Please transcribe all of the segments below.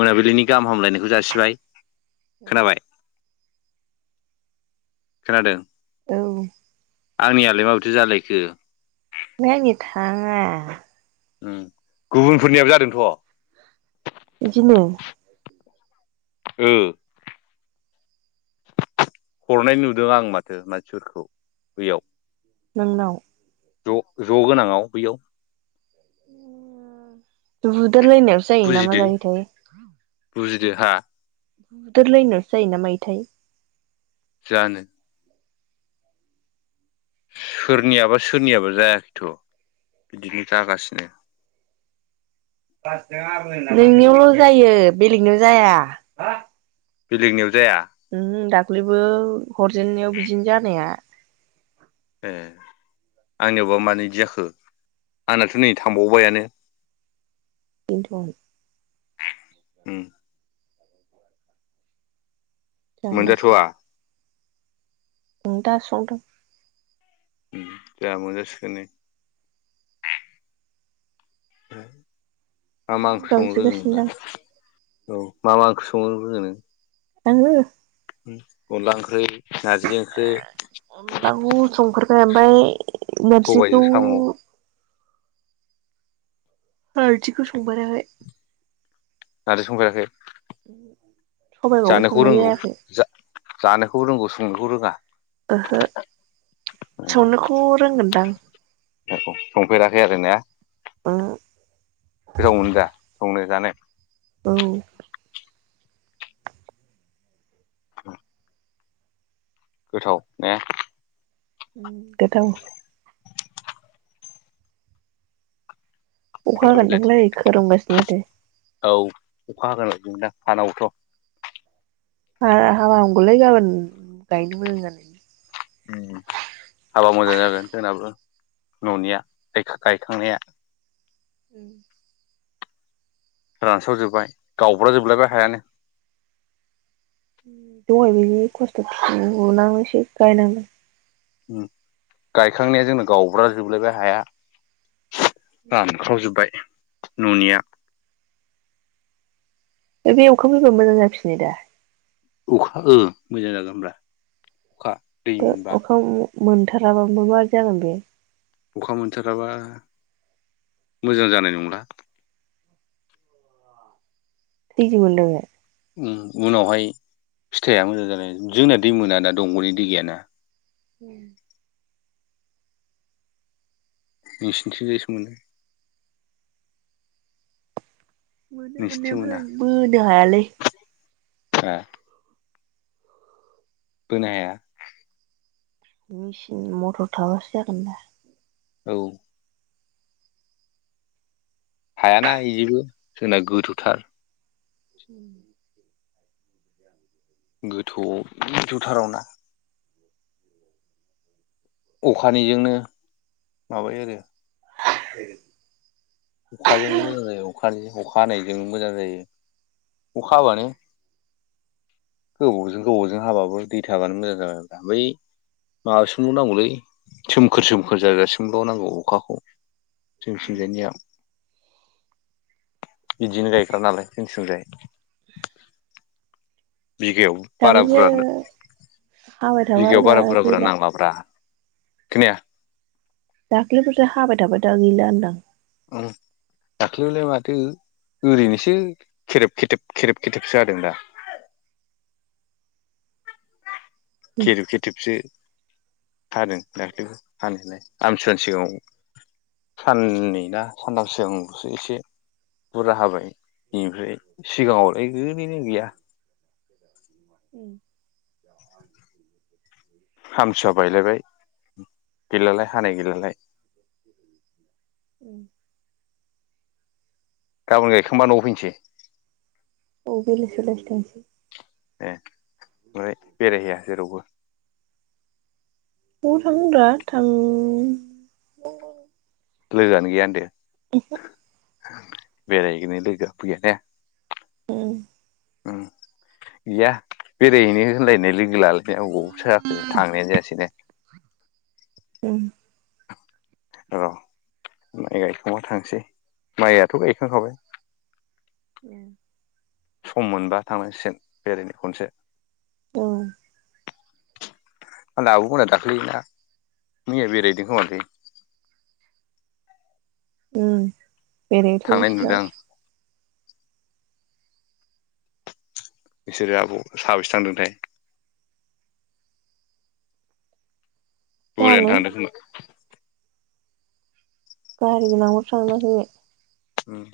मोनाबिलिनि गाहाम हामलायनायखौ जासिबाय औ। खोनाबाय खोनादों। औ। आंनियालाय माबोरैथो जालायखो? नै थाङा गुबुनफोरनियाबो जादोंथ'। बिदिनो ओ हरनाय नुदों आं माथो मानसिफोरखौ बैयाव नोंनाव ज' ज' गोनाङाव बैयाव बुदेरलायनायावसो जायो ना मा बुजिदो जायो थाय बुजिदो हा बुदेरलायनायावसो जायोना मायोथाय जानो सोरनियाबा सोरनियाबो जायाखैथ' बिदिनो जागासिनो नोंनियावल' जायो बेलेगनियाव जाया। बेलेगनियाव जाया दाख्लैबो हरजेननायाव बिदिनो जानाया ए। आंनियावबा मानो बिदि जाखो आंनाथ' नै थांबावबायानो बिन्थ' उम। मोनजाथ'वा उ दा संदों जोंहा मोनजासिगोन नै मा मा ओंख्रि संनो रोङो नोंलाय? गाबज्रिगासिनोदां औ मा मा ओंख्रि संनो रोङो नों? आंङो अनला ओंख्रि नारजि ओंख्रि अनलाखौ संफेरबाय ओमफ्राय नारजिखौ सबायजों साम' नारजिखौ संफेराखै नारजि संफेराखै? सबाइखौबो जानोखौ संनाय रोंगौ जायाखै। जानोखौ रोंगौ संनोखौ रोङा? ओहो संनोखौ रोंगोनदां। संफेराखै आरो ना ओम गोथाव मोनो दा संनो? जानो? औ। [inaudible] गोथाव ने? गोथाव अखा हागोनदांलै [unintelligible] खोरोमगासिनो माथो औ अखा हागोन [unintelligible] फानावथ' ए हाबा हामगौलै गाबोन गायनो मोजां जानायनि हाबा मोजां जागोन जोंनाबो न'निया गायखांनाया ओं। रानस्राव जोबबाय गावब्रा जोबलायबाय हायानो दहाय बिदि खस्थ' [unintelligible] गायनादों उम गायखांनाया जोंना गावब्रा जोबलायबाय हाया रानख्राव जोब्बाय न'निया दा बे अखा फैबा मोजां जाफिनो दा अखा ओ मोजां जागोन ब्रा बो अखा मोनथाराबाबो माबादि जागोन बे अखा मोनथाराबा मोजां जानाय नंला दैजों मोन [inaudible] उम उनावहाय फिथाइआ मोजां जानाय जोंना दै मोना ना‌ दंग'नि दै गैयाना उम। नोंसिनि थिंजायसो मोनो। मोनो मोननाया‌ नोंसिनिथिं ओमफाय बो हायालै ए बोनो हाया मेचिन मथर थाबासो जागोन दा औ हायाना इजोबो जोंना गोथौ थार उम गोथौआव गोथौ थाराव ना अखानिजोंनो माबायो आरो [inaudible] अखाजों मोजां जायो अखानि अखा हानायजों मोजां जायो अखा हाबानो गोबावजों गोबावजों हाबाबो दै थाबानो मोजां जाबायब्रा बै माबासिमल' नांगौलै सोमखोर सोमखोर जाजासिमल' नांगौ अखाखौ जोंसिं जायनिया बिदिनो गायग्रा नालाय जों सिंजाय बिगायाव बारा दाख्लैसो बुरजा हाबाय थाबाय बिगायाव दा बारा बुरजा बुरजा गैला नांलाब्रा खोनाया दाख्ललिफोरसो हाबाय थाबाय दा गैला होनदां उम दाख्लिलाय माथो ओरैनोसो खेरेब खेथेब खेरेब खेथेबसो हादों दा खेरेब खेथेबसो हादों दाख्लै हानायालाय आमथिसुवानि सिगाङाव साननै ना सानथाम सिगांलसो एसे बुरजा हाबाय इनिफ्राय सिगाङावलाय ओरैनो गैया उम हामसुवआ बायलायबाय गैला लाय उम गाबोन गायखांबा न'आव फैनोसै औ बेलासियाव लागै थांसै ए फ्राय बेरायहैया जेरावबो बबाव थांनो ब्रा थां लोगोआनो गैया होनदो उम हो बेराय हैनो लोगोआ फैया ने उम उम गैया बेरायहैनो होनलायनाय लोग लालायनाया अबावथो जाखो थांनायानो जायासैनो ओम औ माइ गायखांबा थांसै माइयाथ' गायखांखाबाय [unintelligible] सम मोनबा थांनांसिगोन बेरायनो खनसे औ मालाय आब'मोना दाख्लैना मिया बेैरायहैदों‌ खोमालै ओम बेरायहैथों थांनाय इस्रा नुदों आं बिसोरो आब' साबेसे थांदोंथाय बुरजायानो जानो थांदों खोमा गारि गोनां [unintelligible] ओम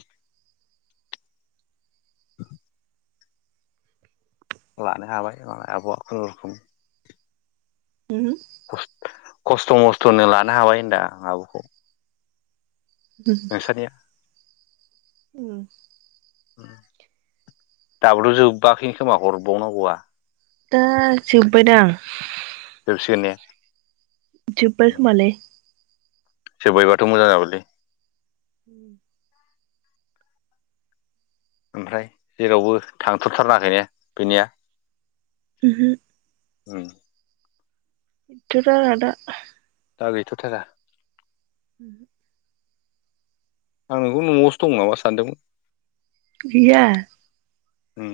[inaudible] लानो हाबासोमोन आब'आ खुनुरुखुम उमहो खस्थ' मस्थ'नो लानो हाबाय होनदा आं आब'खौ नोंसानिया उम दाबोथ' जोबाखै खोमा हरबावनांगौआ दा जोबबाय दां सोर ने जोबबाय खोमालै जोबबायबाथ' मोजां जाबायलै [inaudible] ओमफ्राय जेरावबो थांथ'थारनाङाखै ने बिनिया? उमहो औ गैथ' थारा दा दा गैथ' थारा? [inaudible] आं नोंखौ न'आवसो दं नामा सानदोंमोन। गैया ओम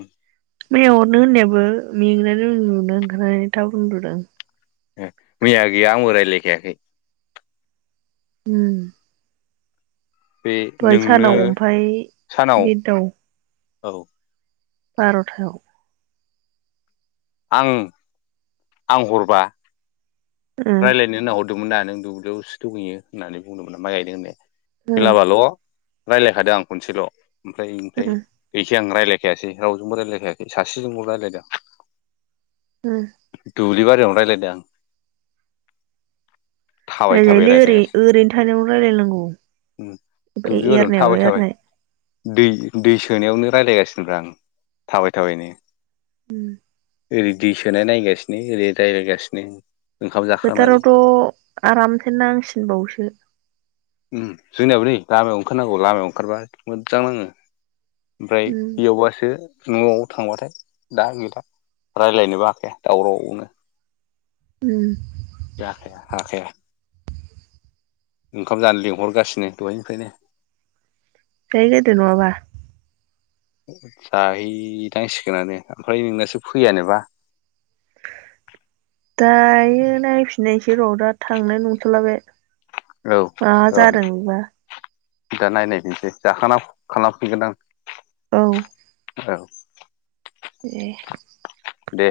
मैया हरनो होननायाबो मेंनानै उन्दुनो ओंखारनानै उन्दुदों आं मैया गैया आंबो रायलायखायाखै ओम बे नोंनो ओमफाय सानाव बेदाव औ बार'थायाव आं आं हरबा ओ रायज्लायनो होनना हरदोंमोन दा नों दुब्लियावसो दंहैयो होननानै बुंदोंमोना माइ गायदों होननाया ओ बेलाबाल' रायलायखादों आं खनसेल' ओमफ्राय इनिफ्राय गैखाया आं रायलायखायासै रावजोंबो रायजलायखायासै सासेजोंबो रायज्लायदों आं उम दुब्लि बारियावनो रायज्लायदों आं थाबाय थाबाय रायलायलै ओरै रायलायगासिनो ओरैनो थानायावनो रायलायनांगौ। उम दुब्लि बारियावनो एरनायावनो थाबाय थाबाय एरनाय दै दै सोनायावनो रायज्लायगासिनोब्रा आं थाबाय थाबायनो उम ओरै दै सोनाय नायगासिनो ओरै रायज्लायगासिनो फोथारावथ आरामसे नांसिनबावसो उम जोंनियाबो नै लामायाव गामियाव ओंखारनांगौ लामायाव ओंखारबा मोजां नाङो। ओमफ्राय उम बेयावबासो न'आव थांबाथाय दा गैला रायलायनोबो हाखाया दावरावनो। उम जाखाया हाखाया उम। खाम जानो लिंहरगासिनो दहायनिफायनो जाहै गोरदो नङाबा। जाहैनांसिगोनानो ओमफ्राय नोंनासो फैयानोबा दायो नायफिननायसै र' दा थांनाय नंथला बे औ मा औ जादों बेबा दा नायनायफिनसै जाखांना खालामफिनगोन आं औ औ ए दे